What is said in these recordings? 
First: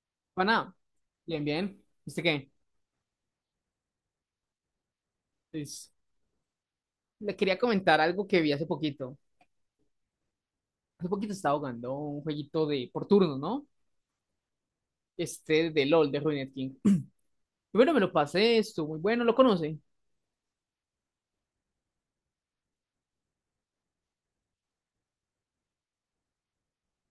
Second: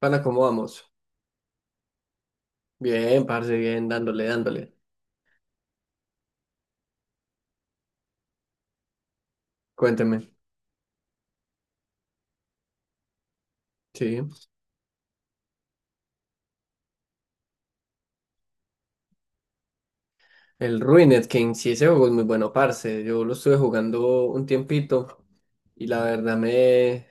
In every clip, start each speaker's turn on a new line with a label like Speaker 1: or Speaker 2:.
Speaker 1: Pana, ¿cómo
Speaker 2: Bueno,
Speaker 1: vamos?
Speaker 2: bien, bien. ¿Viste qué?
Speaker 1: Bien, parce, bien, dándole, dándole.
Speaker 2: Pues, le quería comentar algo que vi hace poquito.
Speaker 1: Cuénteme.
Speaker 2: Hace poquito estaba jugando un jueguito de por turno, ¿no?
Speaker 1: Sí.
Speaker 2: Este de LOL, de Ruined King. Y bueno, me lo pasé, estuvo muy bueno, ¿lo conoce?
Speaker 1: El Ruined King, sí, ese juego es muy bueno, parce. Yo lo estuve jugando un tiempito y la verdad me,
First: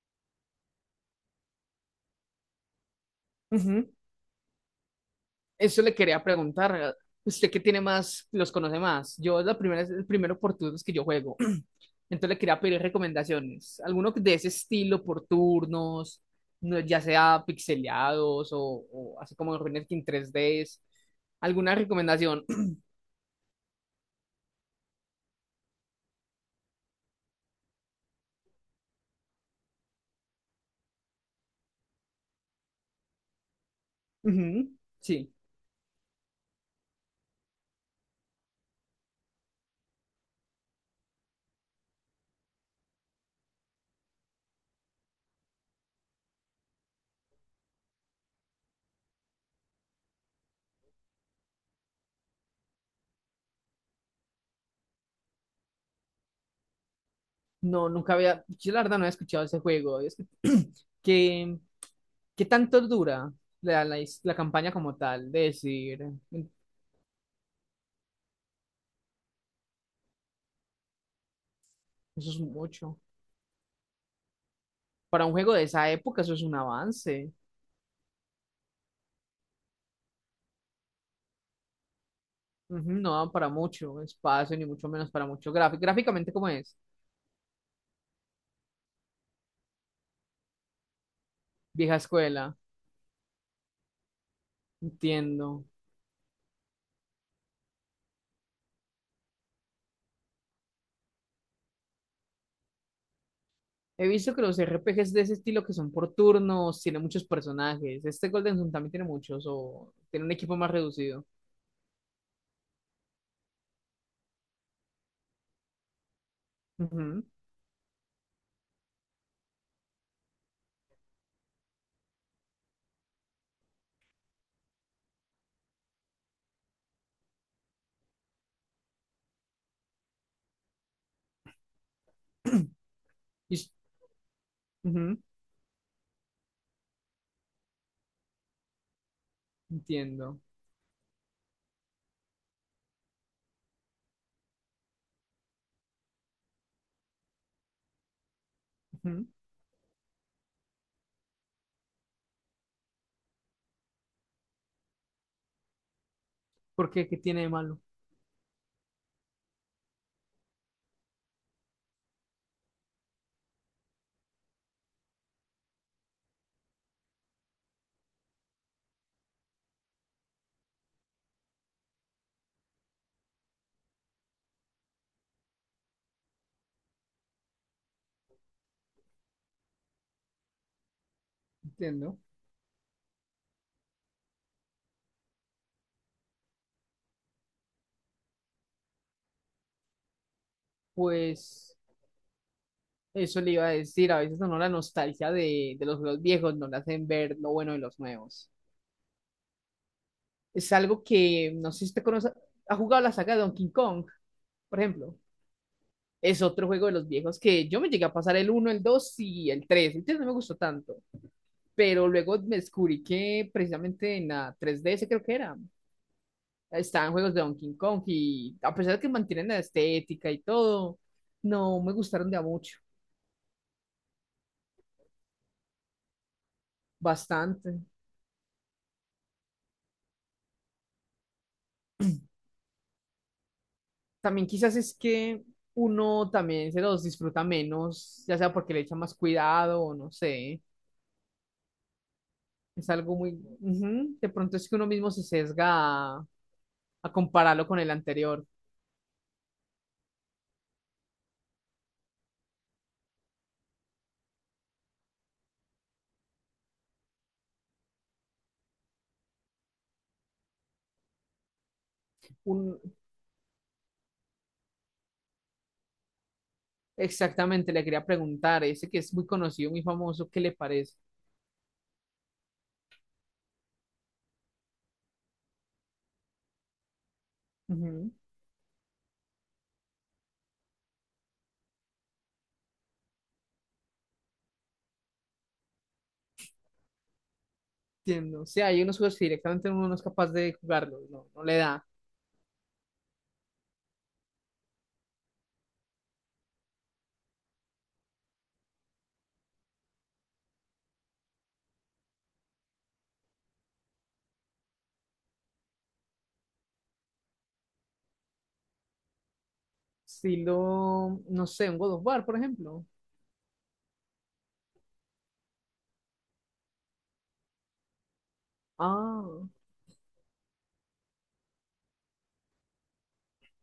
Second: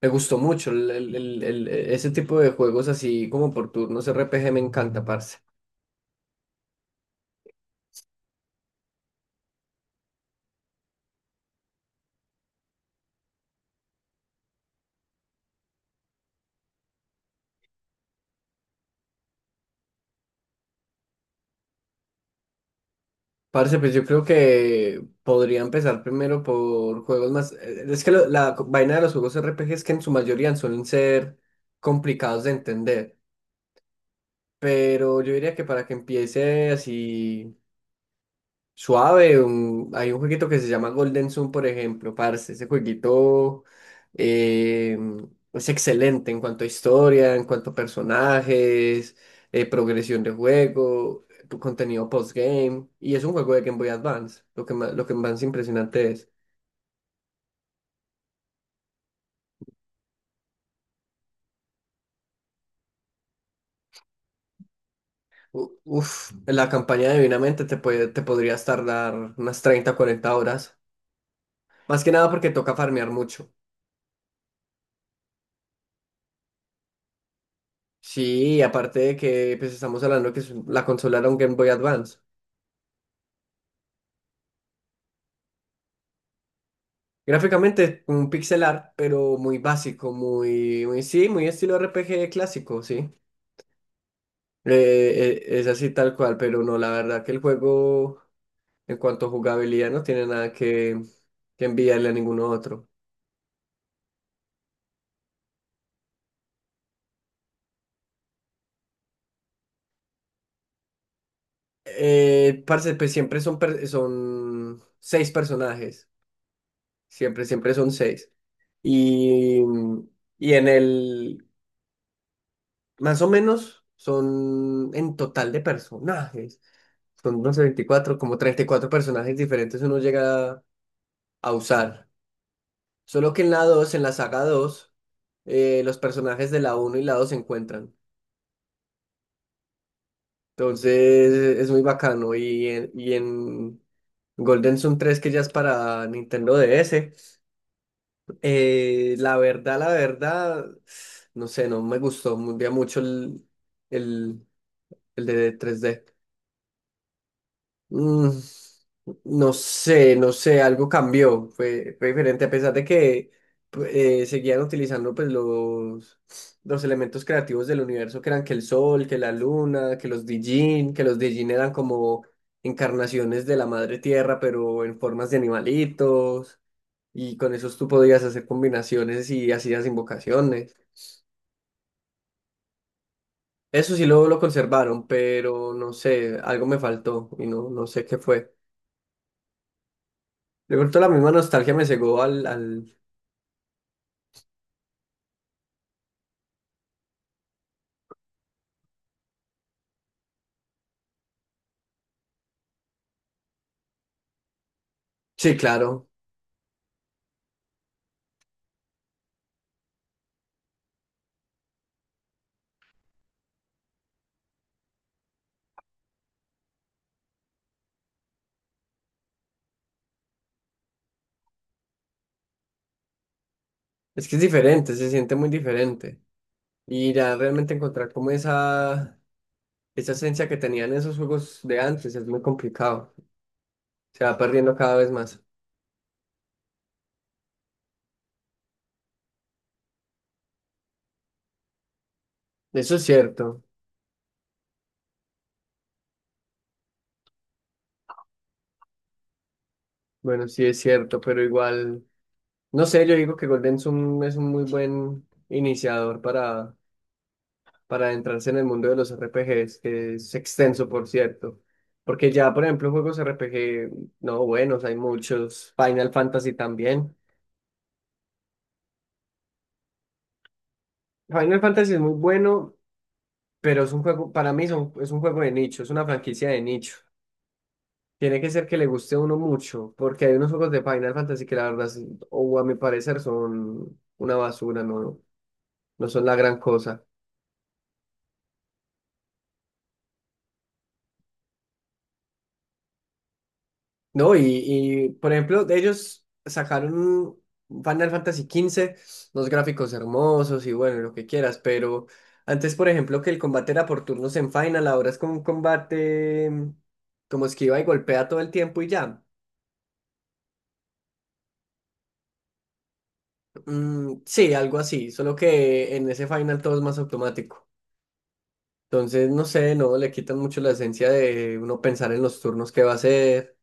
Speaker 1: me gustó mucho. Ese tipo de juegos así como por
Speaker 2: Ujú.
Speaker 1: turnos RPG me encanta, parce.
Speaker 2: Eso le quería preguntar. ¿Usted qué tiene más, los conoce más? Yo es la primera, es el primero por turnos que yo juego. Entonces le quería pedir recomendaciones. Alguno de ese estilo por turnos, ya sea pixeleados o así como en Ruined King tres d. ¿Alguna recomendación?
Speaker 1: Parce, pues yo creo que podría empezar primero por juegos más... Es que vaina de los juegos RPG es que en su mayoría suelen ser complicados de entender.
Speaker 2: Ujú.
Speaker 1: Pero yo
Speaker 2: Sí,
Speaker 1: diría que para que empiece así suave, hay un jueguito que se llama Golden Sun, por ejemplo, parce. Ese jueguito eh, es excelente en cuanto a historia, en cuanto a personajes, progresión de juego, tu contenido postgame, y es un juego de Game Boy Advance, lo que más impresionante es.
Speaker 2: no, nunca había, yo la verdad no había escuchado ese juego. Es que, ¿qué, qué tanto dura la campaña como tal? De decir,
Speaker 1: Uf, en la campaña divinamente te podrías tardar unas 30 40 horas, más que nada
Speaker 2: eso es
Speaker 1: porque toca
Speaker 2: mucho.
Speaker 1: farmear mucho.
Speaker 2: Para un juego de esa época, eso es un avance.
Speaker 1: Sí, aparte de que pues estamos hablando que es la consola era un Game Boy Advance.
Speaker 2: Ujú. No dan para mucho espacio, ni mucho menos para mucho gráfico. Gráficamente, ¿cómo es?
Speaker 1: Gráficamente es un pixel art, pero muy básico, muy, muy sí, muy estilo
Speaker 2: Vieja
Speaker 1: RPG
Speaker 2: escuela,
Speaker 1: clásico, sí.
Speaker 2: entiendo.
Speaker 1: Es así tal cual, pero no, la verdad que el juego, en cuanto a jugabilidad, no tiene nada que enviarle a ninguno otro.
Speaker 2: He visto que los RPGs de ese estilo que son por turnos, tienen muchos personajes. Este Golden Sun también tiene muchos, o tiene un equipo más reducido.
Speaker 1: Parce, pues siempre son son seis personajes,
Speaker 2: Ujú.
Speaker 1: siempre son seis. Y, y en el, más o menos, son en total de personajes. Son unos 24 como 34 personajes diferentes uno llega a usar. Solo que
Speaker 2: Y
Speaker 1: en la saga dos
Speaker 2: Ujú.
Speaker 1: los personajes de la uno y la 2 se encuentran.
Speaker 2: Entiendo.
Speaker 1: Entonces es muy bacano. Y en Golden Sun 3 que ya es para Nintendo DS,
Speaker 2: Ujú.
Speaker 1: la verdad, no sé, no me gustó ya mucho el, el de 3D.
Speaker 2: ¿Por qué? ¿Qué tiene de malo?
Speaker 1: Mm, no sé algo cambió, fue diferente, a pesar de que seguían utilizando pues los elementos creativos del universo, que eran que el sol, que la luna, que los Dijin eran como encarnaciones de la madre tierra, pero en formas de animalitos, y con esos tú podías hacer combinaciones y hacías invocaciones.
Speaker 2: Entiendo.
Speaker 1: Eso sí lo conservaron, pero no sé, algo me faltó y no, no sé qué fue. De pronto la misma nostalgia
Speaker 2: Pues
Speaker 1: me cegó al.
Speaker 2: eso le iba a decir, a veces a uno la nostalgia de los juegos viejos no le hacen ver lo bueno de los nuevos. Es algo que, no sé si usted conoce, ha jugado la saga de Donkey Kong, por ejemplo.
Speaker 1: Sí, claro.
Speaker 2: Es otro juego de los viejos que yo me llegué a pasar el uno el 2 y el tres. El 3 no me gustó tanto, pero luego me descubrí que precisamente en la tres D ds creo que era. Están juegos de Donkey Kong y a pesar de que mantienen la estética y todo, no me gustaron de a mucho,
Speaker 1: Es que es diferente, se siente muy diferente. Y ya realmente
Speaker 2: bastante.
Speaker 1: encontrar como esa esencia que tenían esos juegos de antes es muy complicado. Se va
Speaker 2: También
Speaker 1: perdiendo
Speaker 2: quizás es
Speaker 1: cada vez más.
Speaker 2: que uno también se los disfruta menos, ya sea porque le echa más cuidado o no sé. Es
Speaker 1: Eso es
Speaker 2: algo muy.
Speaker 1: cierto.
Speaker 2: Ujú. De pronto es que uno mismo se sesga a compararlo con el anterior.
Speaker 1: Bueno, sí es cierto, pero igual... No sé, yo digo que Golden es un muy buen iniciador para adentrarse en el mundo de los RPGs, que es extenso, por cierto. Porque ya, por
Speaker 2: Un.
Speaker 1: ejemplo, juegos RPG, no buenos, hay muchos. Final Fantasy también.
Speaker 2: Exactamente, le quería preguntar, ese que es muy conocido, muy famoso, ¿qué le parece?
Speaker 1: Final Fantasy es muy bueno, pero es un juego, para mí es un juego de nicho, es una franquicia de nicho.
Speaker 2: Ujú.
Speaker 1: Tiene que ser que le guste a uno mucho, porque hay unos juegos de Final Fantasy que la verdad, o a mi parecer, son una basura, no, no son la gran cosa.
Speaker 2: Entiendo. O sea, hay unos juegos que directamente uno no es capaz de jugarlos, no, no le da.
Speaker 1: No, por ejemplo, de ellos sacaron un Final Fantasy 15. Los gráficos hermosos y bueno, lo que quieras, pero antes, por ejemplo, que el combate era por turnos en Final, ahora es como un combate como esquiva y golpea todo el tiempo y ya.
Speaker 2: Estilo, no sé, un God of War, por ejemplo.
Speaker 1: Mm, sí, algo así, solo que en ese Final todo es más automático. Entonces,
Speaker 2: Ah,
Speaker 1: no sé, no le quitan mucho la esencia de uno pensar en los turnos que va a hacer.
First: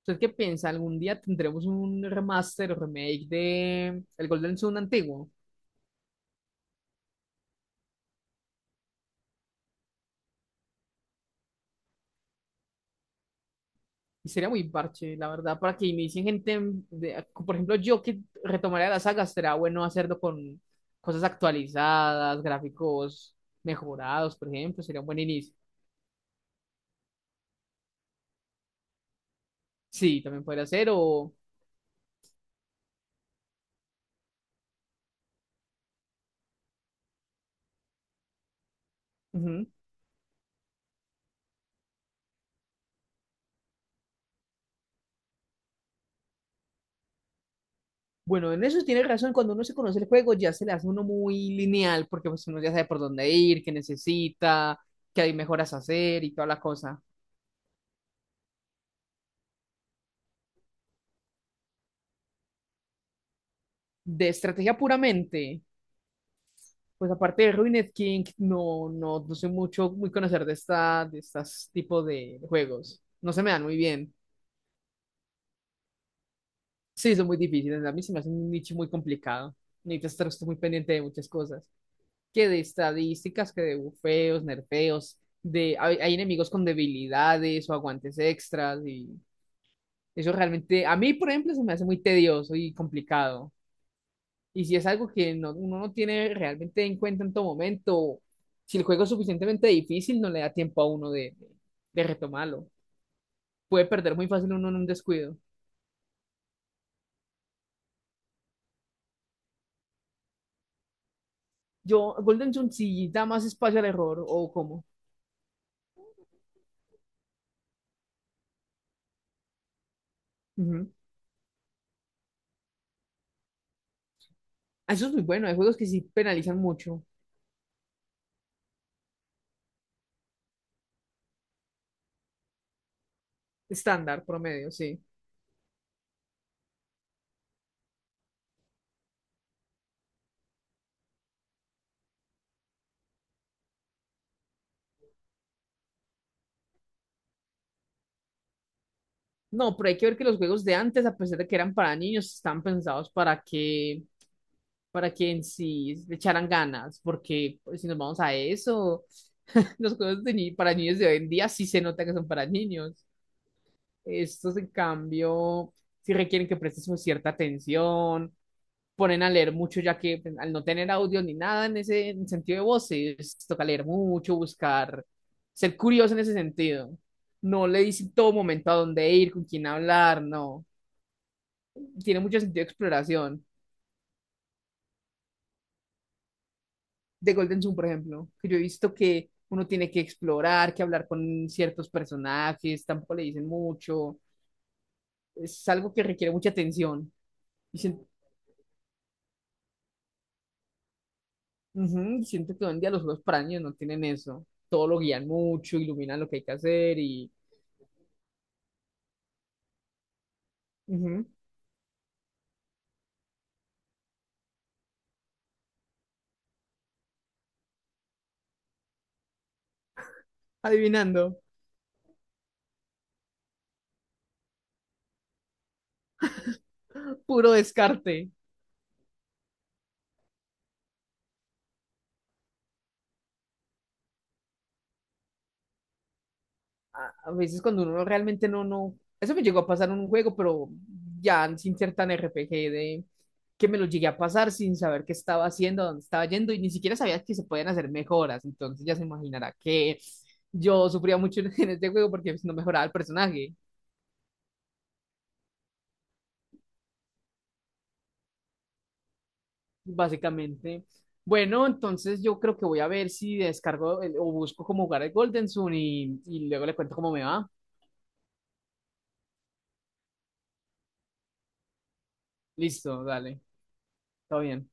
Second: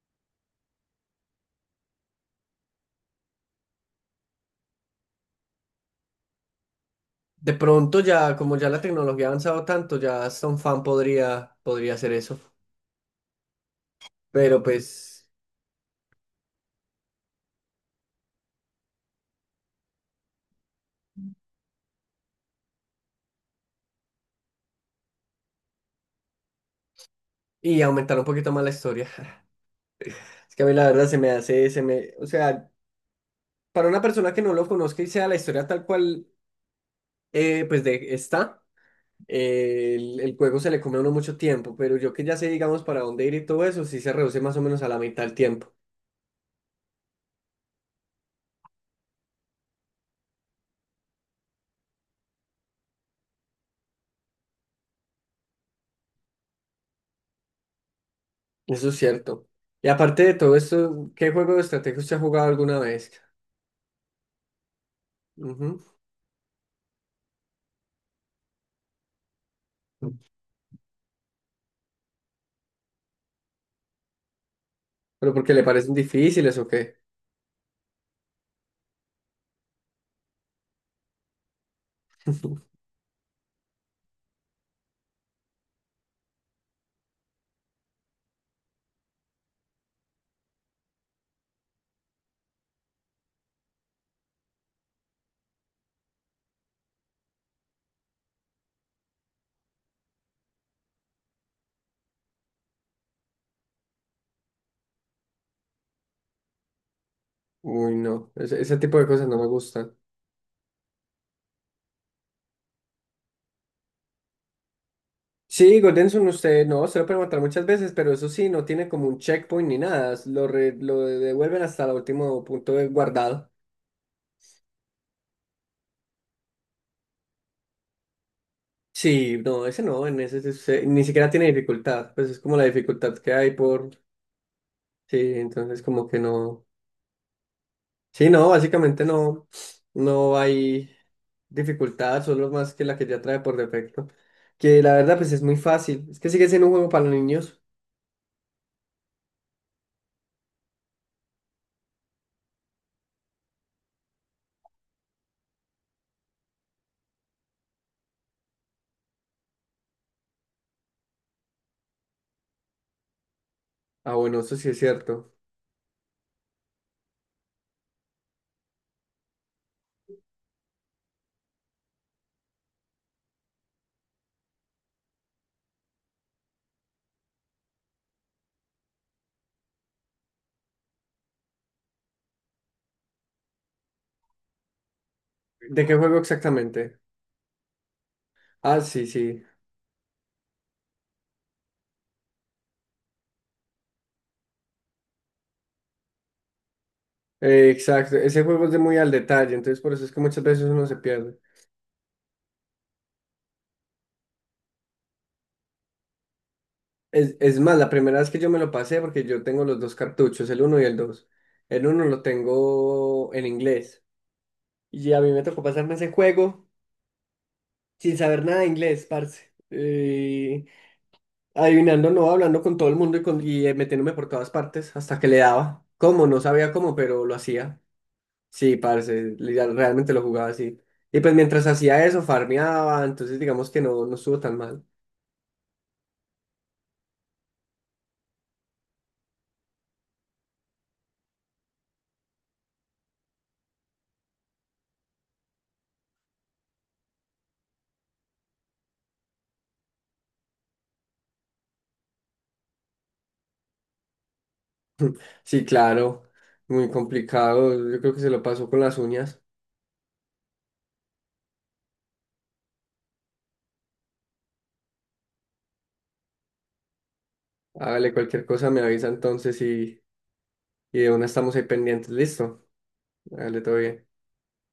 Speaker 2: ¿usted qué piensa? ¿Algún día tendremos un remaster o remake de el Golden Sun antiguo?
Speaker 1: De pronto ya, como ya la tecnología ha avanzado tanto, ya hasta un fan podría hacer eso.
Speaker 2: Y sería
Speaker 1: Pero
Speaker 2: muy parche,
Speaker 1: pues,
Speaker 2: la verdad, para que inicien gente, por ejemplo, yo que retomaría la saga, será bueno hacerlo con cosas actualizadas, gráficos mejorados, por ejemplo, sería un buen inicio.
Speaker 1: y aumentar un poquito más la historia.
Speaker 2: Sí, también
Speaker 1: Es que a
Speaker 2: podría
Speaker 1: mí la
Speaker 2: ser,
Speaker 1: verdad se me
Speaker 2: o.
Speaker 1: hace, se me, o sea, para una persona que no lo conozca y sea la historia tal cual, pues de está,
Speaker 2: Ujú.
Speaker 1: el juego se le come a uno mucho tiempo, pero yo que ya sé, digamos, para dónde ir y todo eso, sí se reduce más o menos a la mitad del tiempo.
Speaker 2: Bueno, en eso tiene razón, cuando uno se conoce el juego ya se le hace uno muy lineal, porque pues uno ya sabe por dónde ir, qué necesita, qué hay mejoras a hacer y toda la cosa.
Speaker 1: Eso es cierto. Y aparte de todo esto, ¿qué juego de estrategia usted ha jugado alguna vez?
Speaker 2: De estrategia puramente,
Speaker 1: Ujú.
Speaker 2: pues aparte de Ruined King, no, no, no soy mucho, muy conocer de esta, de estos tipos de juegos. No se me dan muy bien.
Speaker 1: ¿Pero porque le parecen difíciles o qué?
Speaker 2: Sí, son muy difíciles, a mí se me hace un nicho muy complicado. Necesitas estar muy pendiente de muchas cosas, que de estadísticas, que de bufeos, nerfeos, de hay enemigos con debilidades o aguantes extras y eso realmente a mí, por ejemplo, se me hace muy tedioso y complicado. Y si es algo que no, uno no tiene realmente en cuenta en todo momento, si el juego es suficientemente difícil, no le da tiempo a uno de retomarlo. Puede perder muy fácil uno en un descuido.
Speaker 1: Uy, no, ese tipo de cosas no me gustan.
Speaker 2: ¿Yo, Golden Sun sí da más espacio al error o cómo?
Speaker 1: Sí, Golden Sun, usted no, se lo puede matar muchas veces, pero eso sí, no tiene como un checkpoint ni nada.
Speaker 2: Ujú.
Speaker 1: Lo devuelven hasta el último punto de guardado.
Speaker 2: Eso es muy bueno. Hay juegos que sí penalizan mucho.
Speaker 1: Sí, no, ese no, en ese, ni siquiera tiene dificultad. Pues es como la dificultad que hay por.
Speaker 2: Estándar, promedio, sí.
Speaker 1: Sí, entonces como que no. Sí, no, básicamente no. No hay dificultad, solo más que la que ya trae por defecto. Que la verdad, pues es muy fácil. Es que sigue siendo un juego para niños.
Speaker 2: No, pero hay que ver que los juegos de antes, a pesar de que eran para niños, están pensados para que en sí le echaran ganas, porque pues, si nos vamos a eso, los juegos de para niños de hoy en día sí se nota que son para niños.
Speaker 1: Ah, bueno, eso
Speaker 2: Estos,
Speaker 1: sí
Speaker 2: en
Speaker 1: es cierto.
Speaker 2: cambio, sí requieren que prestes una cierta atención, ponen a leer mucho, ya que pues, al no tener audio ni nada en sentido de voces, toca leer mucho, buscar, ser curioso en ese sentido. No le dicen todo momento a dónde ir, con quién hablar, no. Tiene mucho sentido de exploración.
Speaker 1: ¿De qué juego exactamente?
Speaker 2: De Golden Sun, por ejemplo, que yo he
Speaker 1: Ah,
Speaker 2: visto
Speaker 1: sí,
Speaker 2: que
Speaker 1: sí.
Speaker 2: uno tiene que explorar, que hablar con ciertos personajes, tampoco le dicen mucho. Es algo que requiere mucha atención. Dicen.
Speaker 1: Exacto, ese juego es de muy al detalle, entonces por eso es que muchas veces uno se pierde.
Speaker 2: Ujú. Siento que hoy en día los juegos para niños no tienen eso. Todo lo guían mucho, iluminan lo que hay que hacer y.
Speaker 1: Es más, la primera vez que yo me lo pasé, porque yo tengo los dos cartuchos, el uno y el
Speaker 2: Ujú.
Speaker 1: 2. El uno lo tengo en inglés. Y a mí me tocó pasarme ese juego sin saber nada de inglés, parce.
Speaker 2: Adivinando.
Speaker 1: Adivinando, no, hablando con todo el mundo y metiéndome por todas partes hasta que le daba. ¿Cómo? No sabía cómo, pero lo
Speaker 2: Puro
Speaker 1: hacía.
Speaker 2: descarte.
Speaker 1: Sí, parce, realmente lo jugaba así. Y pues mientras hacía eso, farmeaba, entonces digamos que no, no estuvo tan mal.
Speaker 2: A veces cuando uno realmente no, no. Eso me llegó a pasar en un juego, pero ya sin ser tan RPG de, que me lo llegué a pasar sin saber qué estaba haciendo, dónde estaba yendo y ni siquiera sabía que se podían hacer mejoras. Entonces ya se imaginará que yo sufría mucho en este juego porque pues, no mejoraba el personaje.
Speaker 1: Sí, claro, muy complicado. Yo creo que se lo pasó con las uñas.
Speaker 2: Básicamente. Bueno, entonces yo creo que voy a ver si descargo o busco cómo jugar el Golden Sun y luego le cuento cómo me va.
Speaker 1: Hágale cualquier cosa, me avisa entonces y de una estamos ahí pendientes. Listo,
Speaker 2: Listo, dale,
Speaker 1: hágale todo bien.
Speaker 2: todo bien.